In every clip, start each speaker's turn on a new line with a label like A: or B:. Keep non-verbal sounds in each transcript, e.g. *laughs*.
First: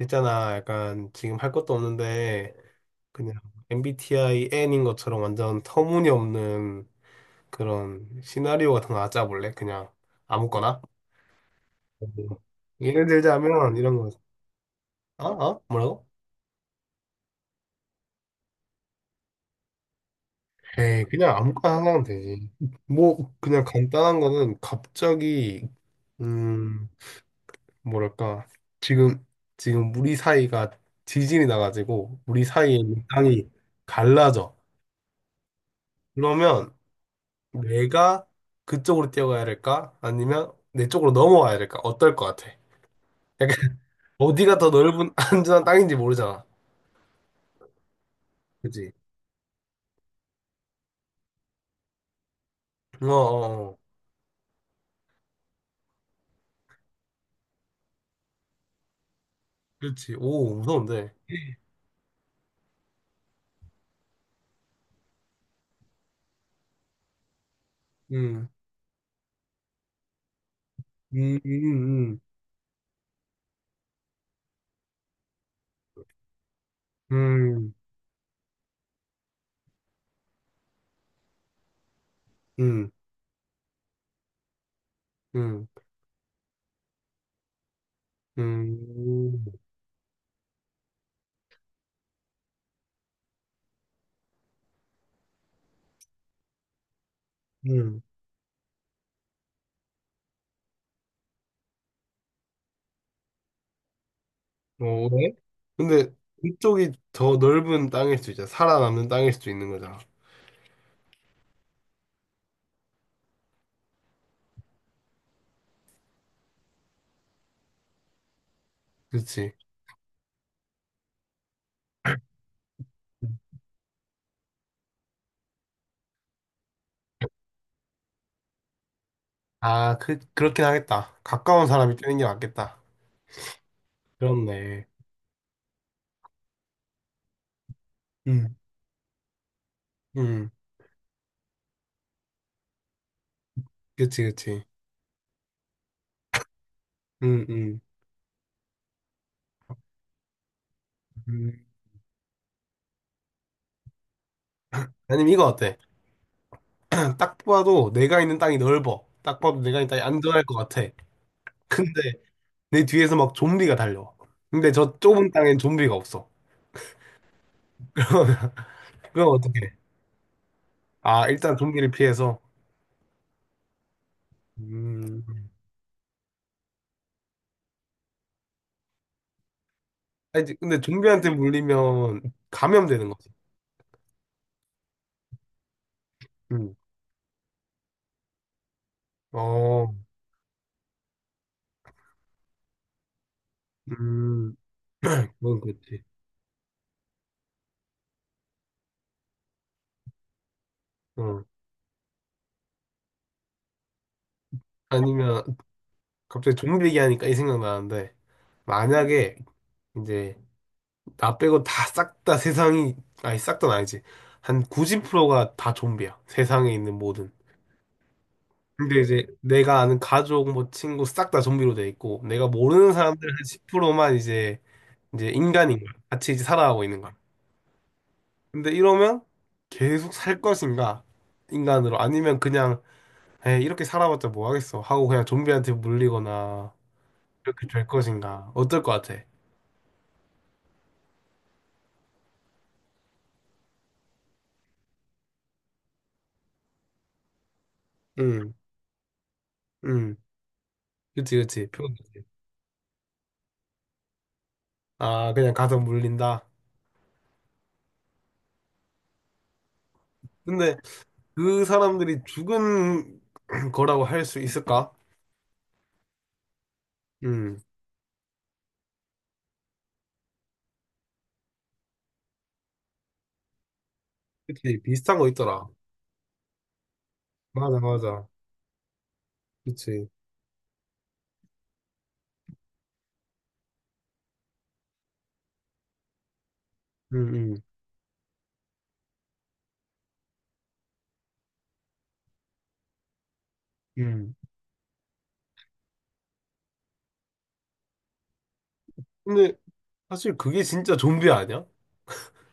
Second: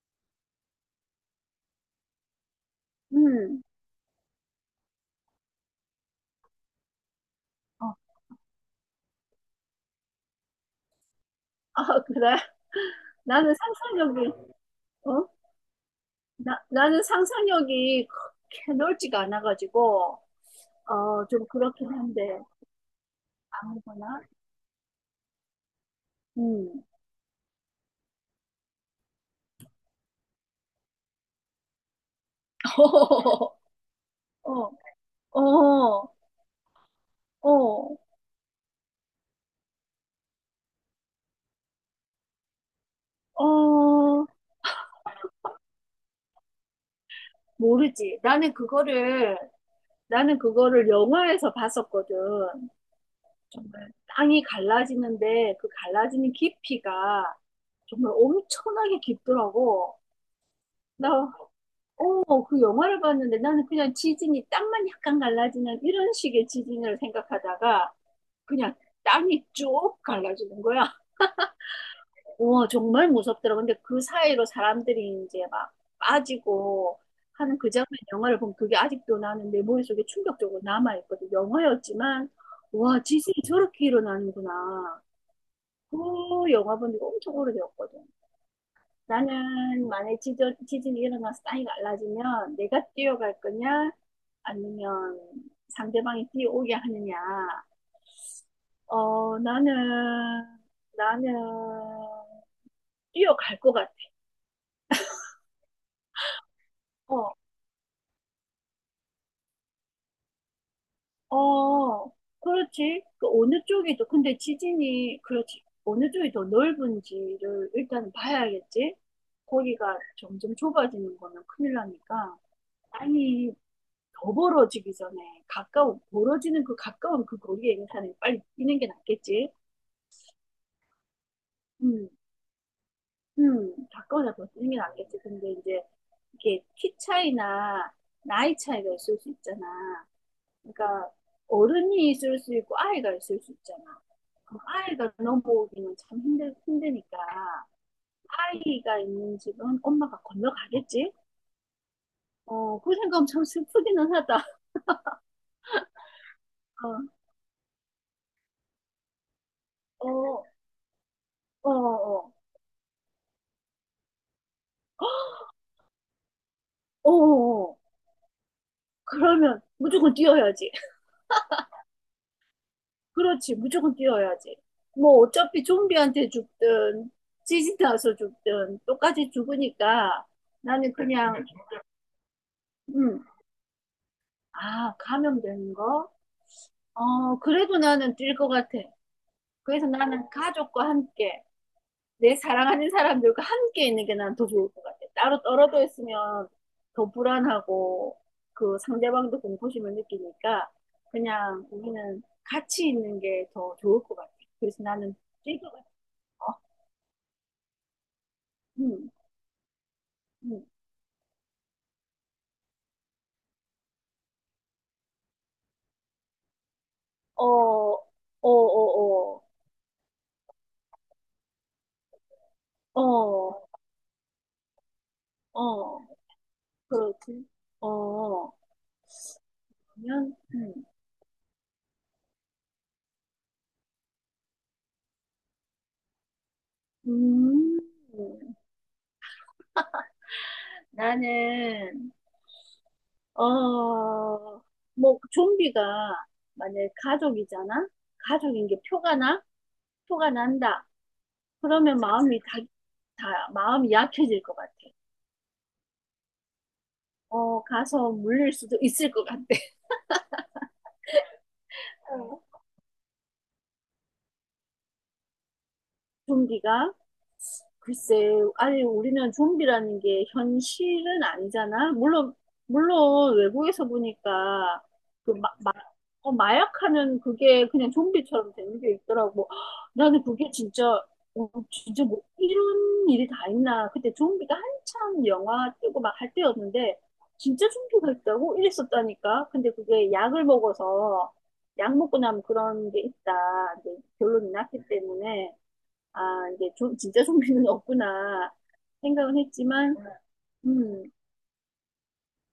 A: 있잖아, 약간 지금 할 것도 없는데 그냥
B: 음.
A: MBTI N인 것처럼 완전 터무니없는
B: 어.
A: 그런 시나리오 같은 거 하나 짜볼래? 그냥 아무거나?
B: 아,
A: 음.
B: 그래.
A: 예를
B: 나는
A: 들자면 이런 거.
B: 상상력이,
A: 아?
B: 어?
A: 아? 뭐라고?
B: 나는 상상력이 그렇게 넓지가 않아가지고,
A: 에이,
B: 어,
A: 그냥
B: 좀
A: 아무거나
B: 그렇긴
A: 하나 하면
B: 한데,
A: 되지. 뭐 그냥 간단한
B: 아무거나?
A: 거는 갑자기
B: 음.
A: 음 뭐랄까 지금 지금 우리 사이가 지진이 나가지고 우리 사이에 있는 땅이
B: *laughs*
A: 갈라져.
B: 어, 어, 어,
A: 그러면
B: 어,
A: 내가 그쪽으로 뛰어가야 될까? 아니면 내 쪽으로 넘어와야 될까? 어떨 것 같아? 약간 *laughs*
B: 어,
A: 어디가 더 넓은 *laughs* 안전한 땅인지 모르잖아.
B: 모르지. 나는
A: 그치?
B: 그거를, 나는 그거를 영화에서 봤었거든.
A: 어, 어, 어.
B: 정말 땅이 갈라지는데, 그 갈라지는 깊이가 정말 엄청나게 깊더라고.
A: 그렇지. 오,
B: 나
A: 무서운데.
B: 그 영화를 봤는데 나는 그냥 지진이 땅만 약간 갈라지는 이런 식의 지진을 생각하다가
A: 음,
B: 그냥 땅이 쭉 갈라지는 거야.
A: 음, 음,
B: 우와, 정말 무섭더라. 근데 그 사이로 사람들이 이제 막 빠지고 하는 그
A: 음,
B: 장면 영화를 보면 그게 아직도 나는 내 머릿속에 충격적으로 남아있거든. 영화였지만,
A: 음,
B: 와, 지진이 저렇게 일어나는구나.
A: 음,
B: 그 영화 본 지가 엄청 오래되었거든.
A: 음, 음,
B: 나는 만약에 지 지진이 일어나서 땅이 갈라지면 내가 뛰어갈 거냐? 아니면 상대방이 뛰어오게 하느냐?
A: 음.
B: 어, 나는 뛰어갈 것 같아.
A: 어, 왜? 근데 그쪽이
B: 어,
A: 더 넓은 땅일 수 있잖아. 살아남는 땅일 수도 있는 거잖아.
B: 어, 그렇지. 그 어느 쪽이 더, 근데 지진이, 그렇지. 어느 쪽이 더 넓은지를 일단 봐야겠지.
A: 그치?
B: 거기가 점점 좁아지는 거는 큰일 나니까. 아니, 더 벌어지기 전에 가까운 멀어지는 그 가까운 그 거리의 는사을 빨리 뛰는 게 낫겠지.
A: 아, 그렇긴 하겠다. 가까운 사람이
B: 음,
A: 뛰는 게 맞겠다.
B: 가까우나 더 뛰는 게
A: 그렇네.
B: 낫겠지. 근데 이제 이게 키 차이나
A: 음,
B: 나이 차이가 있을 수 있잖아.
A: 음.
B: 그러니까 어른이 있을 수 있고 아이가 있을 수 있잖아.
A: 그치,
B: 그럼
A: 그치.
B: 아이가 넘어오기는 참 힘드니까
A: 음, 음.
B: 아이가 있는 집은 엄마가 건너가겠지.
A: 음.
B: 어, 그 생각하면 참 슬프기는 하다.
A: 아니면 이거 어때? *clears throat*
B: *laughs*
A: 딱 봐도 내가 있는 땅이 넓어. 딱 봐도 내가 있는 땅이
B: 어,
A: 안전할 것 같아.
B: 어, 어,
A: 근데
B: 어,
A: 내 뒤에서 막 좀비가 달려. 근데 저 좁은 땅엔 좀비가 없어.
B: 어, 어.
A: *laughs* 그럼
B: 그러면
A: 어떻게?
B: 무조건 뛰어야지.
A: 아, 일단 좀비를 피해서.
B: 그렇지, 무조건 뛰어야지. 뭐
A: 음.
B: 어차피 좀비한테 죽든 지진 나서 죽든 똑같이 죽으니까
A: 아니, 근데
B: 나는
A: 좀비한테
B: 그냥
A: 물리면 감염되는
B: 음,
A: 거지.
B: 아, 감염되는 거?
A: 음.
B: 어, 그래도 나는 뛸 것 같아. 그래서
A: 어,
B: 나는 가족과 함께 내 사랑하는 사람들과 함께 있는 게 난 더
A: 음,
B: 좋을 것 같아. 따로
A: 그건
B: 떨어져
A: 그렇지.
B: 있으면 더 불안하고 그 상대방도 공포심을 느끼니까
A: 어.
B: 그냥 우리는 같이 있는 게 더 좋을 것 같아. 그래서 나는
A: 아니면
B: 즐거같어
A: 갑자기 좀비 얘기하니까 이 생각나는데,
B: 응,
A: 만약에 이제
B: 응. 어,
A: 나 빼고 다 싹 다 세상이, 아니 싹 다는 아니지, 한 90%가 다 좀비야. 세상에 있는 모든,
B: 어, 어,
A: 근데 이제
B: 어,
A: 내가 아는 가족 뭐 친구 싹 다 좀비로 돼 있고 내가 모르는
B: 어,
A: 사람들 한
B: 어,
A: 10%만 이제 인간인 거야.
B: 어,
A: 같이 이제 살아가고 있는 거야.
B: 그렇지. 어,
A: 근데 이러면 계속
B: 그러면,
A: 살 것인가, 인간으로. 아니면 그냥, 에 이렇게 살아봤자 뭐 하겠어 하고 그냥 좀비한테 물리거나 이렇게
B: 음,
A: 될 것인가.
B: 음,
A: 어떨 것 같아?
B: 나는 어, 뭐, 좀비가 만약에 가족이잖아?
A: 응.
B: 가족인 게 표가 나?
A: 응.
B: 표가 난다.
A: 그치, 그치. 표현.
B: 그러면 마음이 약해질 것 같아.
A: 아, 그냥 가서 물린다.
B: 어, 가서 물릴 수도 있을 것 같아. *laughs*
A: 근데 그 사람들이
B: 어.
A: 죽은 *clears throat* 거라고 할 수 있을까?
B: 좀비가
A: 음,
B: 글쎄, 아니, 우리는 좀비라는 게 현실은 아니잖아. 물론, 외국에서
A: 그치.
B: 보니까,
A: 비슷한 거
B: 그, 마,
A: 있더라.
B: 마, 마약하는 그게
A: 맞아,
B: 그냥
A: 맞아.
B: 좀비처럼 되는 게 있더라고. 헉,
A: 그치.
B: 나는 그게 진짜 뭐, 이런 일이 다 있나. 그때 좀비가 한참 영화 뜨고 막 할 때였는데,
A: 음, 음,
B: 진짜 좀비가 있다고? 이랬었다니까. 근데 그게 약을 먹어서, 약 먹고 나면 그런 게 있다. 이제
A: 음.
B: 결론이 났기 때문에. 아, 이게 좀 진짜 좀비는 *laughs* 없구나 생각은
A: 근데
B: 했지만,
A: 사실 그게 진짜
B: 음,
A: 좀비 아니야?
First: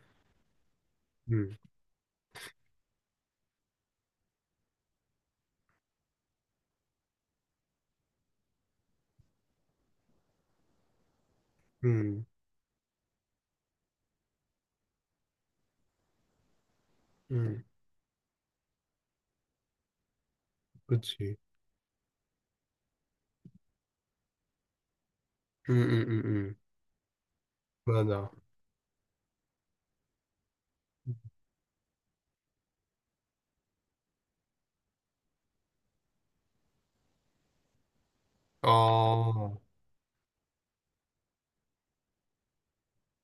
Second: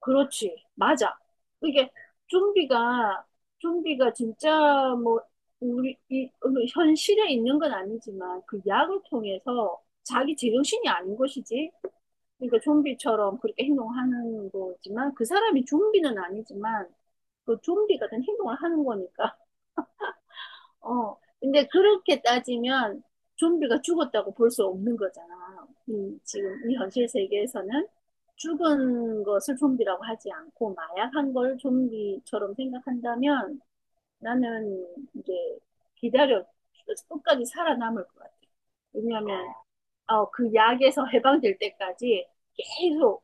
B: 그렇지. 맞아.
A: 음,
B: 이게 좀비가, 좀비가 진짜 뭐, 우리, 이, 어, 현실에 있는 건 아니지만, 그 약을 통해서 자기 제정신이 아닌 것이지.
A: 음,
B: 그러니까 좀비처럼 그렇게 행동하는 거지만, 그 사람이 좀비는 아니지만, 그
A: 음.
B: 좀비 같은 행동을 하는 거니까. 어,
A: 그치.
B: 근데 그렇게 따지면 좀비가 죽었다고 볼 수 없는 거잖아.
A: 음, 음,
B: 이,
A: 음, 음.
B: 지금 이 현실 세계에서는
A: 맞아.
B: 죽은 것을 좀비라고 하지 않고 마약한 걸 좀비처럼 생각한다면 나는 이제 기다려 끝까지 살아남을 것 같아. 왜냐하면
A: 아.
B: 그 약에서 해방될 때까지 계속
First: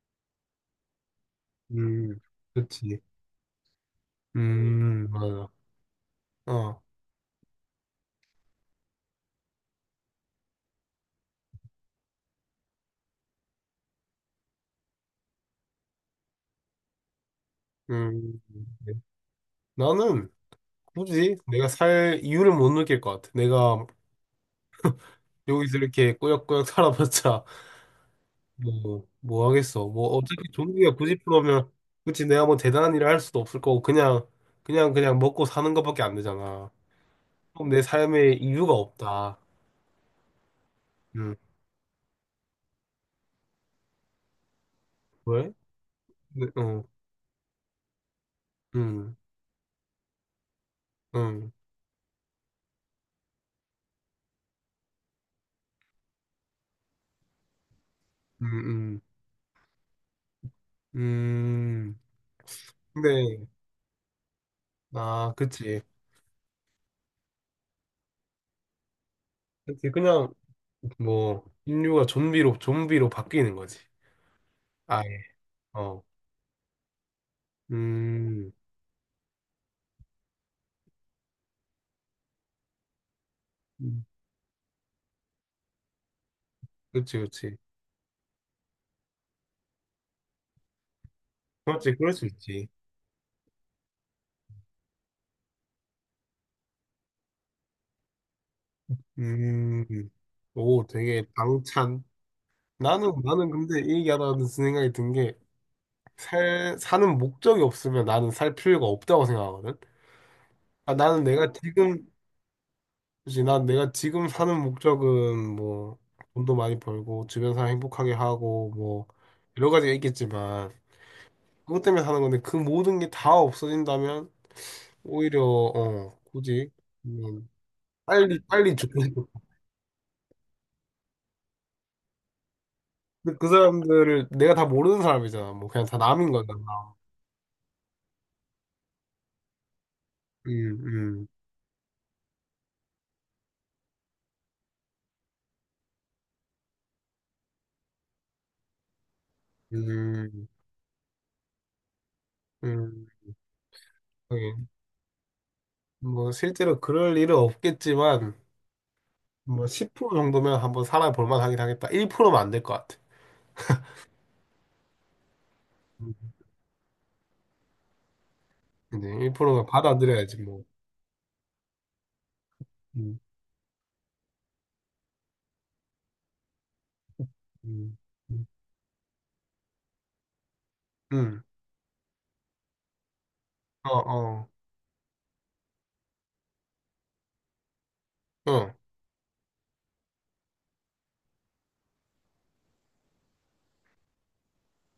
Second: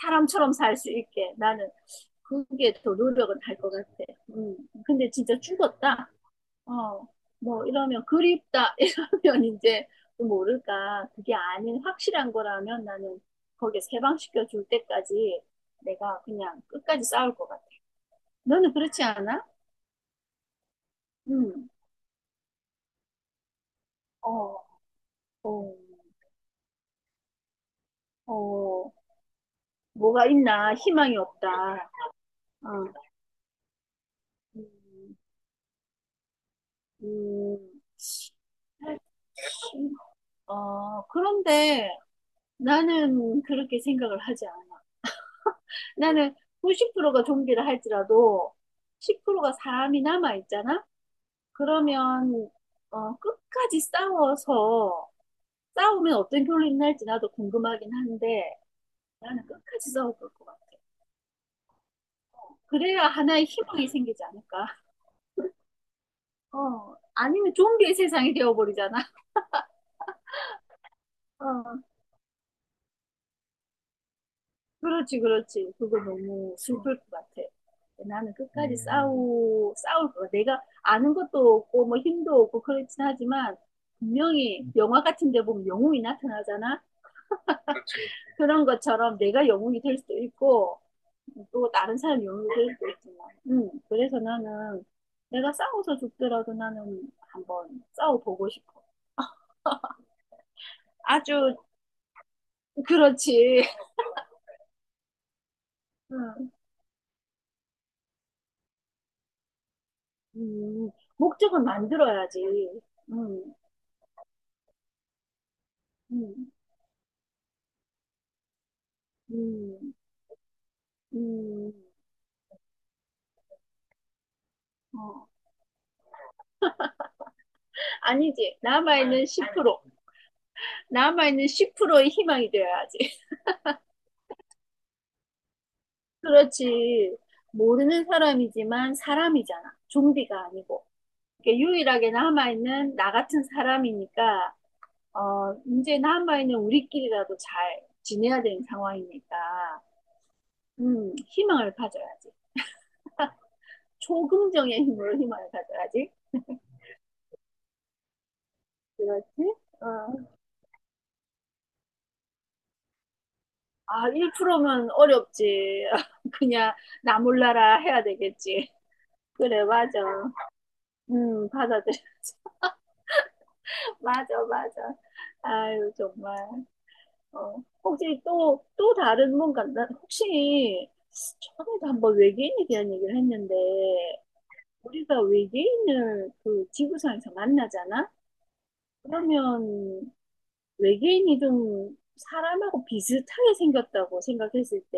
B: 사람처럼 살 수 있게 나는
A: 음,
B: 그게 더
A: 그치.
B: 노력은 할 것 같아. 음. 근데 진짜
A: 맞아.
B: 죽었다.
A: 어,
B: 어, 뭐 이러면 그립다 *laughs* 이러면 이제 또 모를까 그게 아닌 확실한 거라면 나는 거기에 해방시켜 줄 때까지 내가 그냥 끝까지 싸울 것 같아.
A: 음.
B: 너는 그렇지 않아?
A: 나는 굳이 내가
B: 응.
A: 살 이유를 못 느낄 것 같아. 내가
B: 어, 어,
A: 여기서 이렇게 꾸역꾸역 *laughs* 살아봤자
B: 어,
A: 뭐 하겠어. 뭐,
B: 뭐가
A: 어차피 좀
B: 있나?
A: 비기가
B: 희망이 없다.
A: 90%면, 그치, 내가 뭐
B: 어,
A: 대단한 일을 할 수도 없을 거고, 그냥, 그냥,
B: 음,
A: 그냥 먹고 사는 것밖에 안 되잖아.
B: 음,
A: 그럼 내 삶에 이유가 없다.
B: 어,
A: 음,
B: 그런데 나는 그렇게 생각을 하지 않아.
A: 왜?
B: 나는
A: 네, 어,
B: 90%가 좀비를 할지라도
A: 음,
B: 10%가 사람이 남아 있잖아?
A: 음,
B: 그러면 끝까지 싸워서 싸우면 어떤 결론이 날지 나도 궁금하긴
A: 음,
B: 한데
A: 음,
B: 나는 끝까지 싸워볼 것 같아.
A: 음.
B: 그래야 하나의
A: 근데,
B: 희망이 생기지 않을까?
A: 아, 그치.
B: 어, 아니면 좀비의 세상이 되어버리잖아.
A: 그치, 그냥, 뭐,
B: 어.
A: 인류가 좀비로 바뀌는 거지.
B: 그렇지,
A: 아예,
B: 그렇지. 그거
A: 어,
B: 너무 슬플 것 같아. 나는
A: 음,
B: 끝까지 싸울 거야. 내가 아는 것도 없고, 뭐 힘도 없고, 그렇긴 하지만,
A: 음.
B: 분명히 영화 같은 데 보면 영웅이 나타나잖아?
A: 그치, 그치.
B: 그런 것처럼 내가 영웅이 될 수도 있고, 또
A: 그지,
B: 다른
A: 그럴
B: 사람
A: 수
B: 영웅이
A: 있지.
B: 될 수도 있지만. 그래서 나는 내가 싸워서 죽더라도 나는 한번 싸워보고 싶어.
A: 음, 오, 되게
B: 아주,
A: 방찬. 나는
B: 그렇지.
A: 근데 이 얘기하다가 든 생각이 든 게,
B: *laughs* 음,
A: 사는 목적이 없으면 나는 살 필요가 없다고 생각하거든?
B: 음,
A: 아, 나는 내가 어,
B: 목적은
A: 지금,
B: 만들어야지.
A: 그치,
B: 음,
A: 난 내가 지금 사는 목적은 뭐,
B: 음,
A: 돈도 많이 벌고, 주변 사람 행복하게 하고, 뭐, 여러 가지가
B: 음.
A: 있겠지만,
B: 음,
A: 그것 때문에 사는 건데, 그 모든 게 다 없어진다면,
B: 어.
A: 오히려, 어, 굳이, 음, 빨리,
B: 아니지.
A: 빨리 죽고
B: 남아있는
A: 싶어.
B: 10%. 남아있는 10%의 희망이 되어야지.
A: 근데
B: *laughs*
A: 그 사람들을 내가 다 모르는 사람이잖아. 뭐, 그냥 다 남인 거잖아.
B: 그렇지. 모르는 사람이지만 사람이잖아. 좀비가 아니고.
A: 음,
B: 이렇게 유일하게 남아있는 나 같은 사람이니까, 이제 남아있는 우리끼리라도 잘 지내야 되는 상황이니까,
A: 음,
B: 희망을 가져야지.
A: 음, 음.
B: 초긍정의 힘으로 희망을 가져야지.
A: 뭐 실제로 그럴 일은 없겠지만
B: 그렇지?
A: 뭐 10%
B: 어.
A: 정도면 한번 살아볼 만하긴 하겠다. 1%면 안 될 것 같아.
B: 아, 1%면 어렵지.
A: 음.
B: *laughs* 그냥 나 몰라라 해야 되겠지.
A: 근데
B: 그래,
A: 1%면
B: 맞아.
A: 받아들여야지 뭐.
B: 받아들여.
A: 음,
B: *laughs* 맞아, 맞아. 아유, 정말. 어.
A: 음,
B: 혹시
A: 음,
B: 또 다른 뭔가, 난 혹시
A: 음.
B: 처음에도 한번 외계인에 대한 얘기를 했는데,
A: 어, 어,
B: 우리가 외계인을 그 지구상에서 만나잖아?
A: 어,
B: 그러면 외계인이 좀 사람하고 비슷하게 생겼다고 생각했을 때,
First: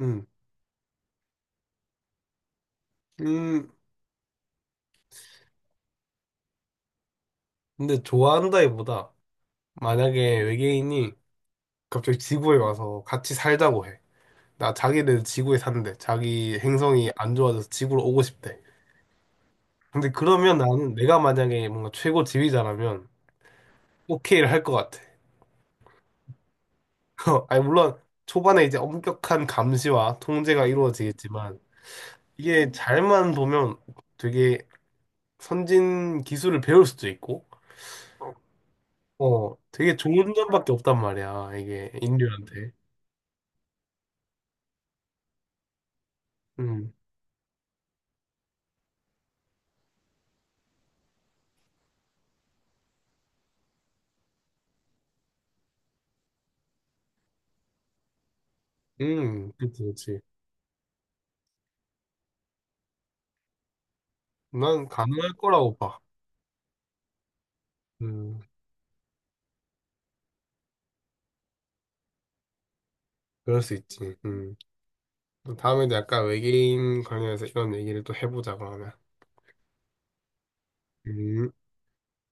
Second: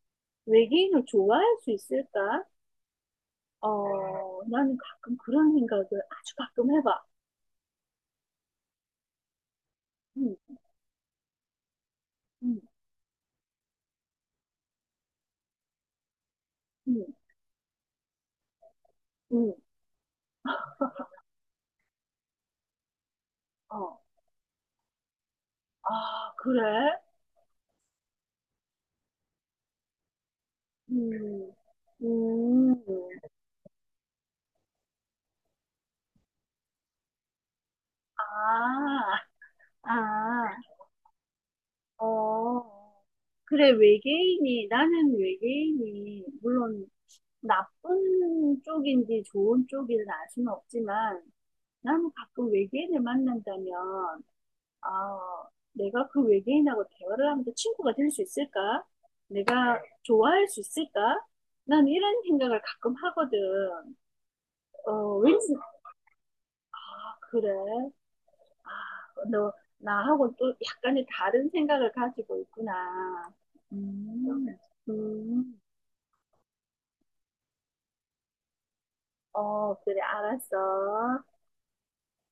A: 음,
B: 외계인을 좋아할 수 있을까?
A: 음.
B: 어, 나는 가끔 그런 생각을 아주 가끔 해봐.
A: 근데 좋아한다기보다
B: 응,
A: 만약에 외계인이 갑자기 지구에
B: 응,
A: 와서 같이 살자고 해. 나 자기네 지구에 산대. 자기
B: 응,
A: 행성이 안 좋아져서 지구로 오고 싶대.
B: 응,
A: 근데 그러면 나는 내가 만약에 뭔가 최고 지휘자라면
B: 어.
A: 오케이를 할 것 같아.
B: 아, 그래?
A: *laughs* 아니, 물론 초반에 이제 엄격한 감시와 통제가
B: 음,
A: 이루어지겠지만 이게
B: 음,
A: 잘만 보면 되게 선진 기술을 배울 수도 있고
B: 아,
A: 어 되게 좋은
B: 아,
A: 점밖에 없단 말이야. 이게 인류한테.
B: 어. 그래, 나는 외계인이, 물론
A: 음,
B: 나쁜 쪽인지 좋은 쪽인지 알 수는 없지만, 나는 가끔 외계인을 만난다면, 아, 내가 그 외계인하고 대화를 하면서 친구가 될 수 있을까?
A: 음.
B: 내가
A: 그치, 그치.
B: 좋아할 수 있을까? 난 이런 생각을 가끔 하거든.
A: 난
B: 어,
A: 가능할
B: 왠지,
A: 거라고 봐.
B: 아, 그래.
A: 음,
B: 아, 너 나하고 또 약간의 다른 생각을 가지고 있구나.
A: 그럴 수 있지.
B: 음,
A: 음. 또
B: 음,
A: 다음에도 약간 외계인 관련해서 이런 얘기를 또 해보자 그러면.
B: 어, 그래, 알았어.
A: 음.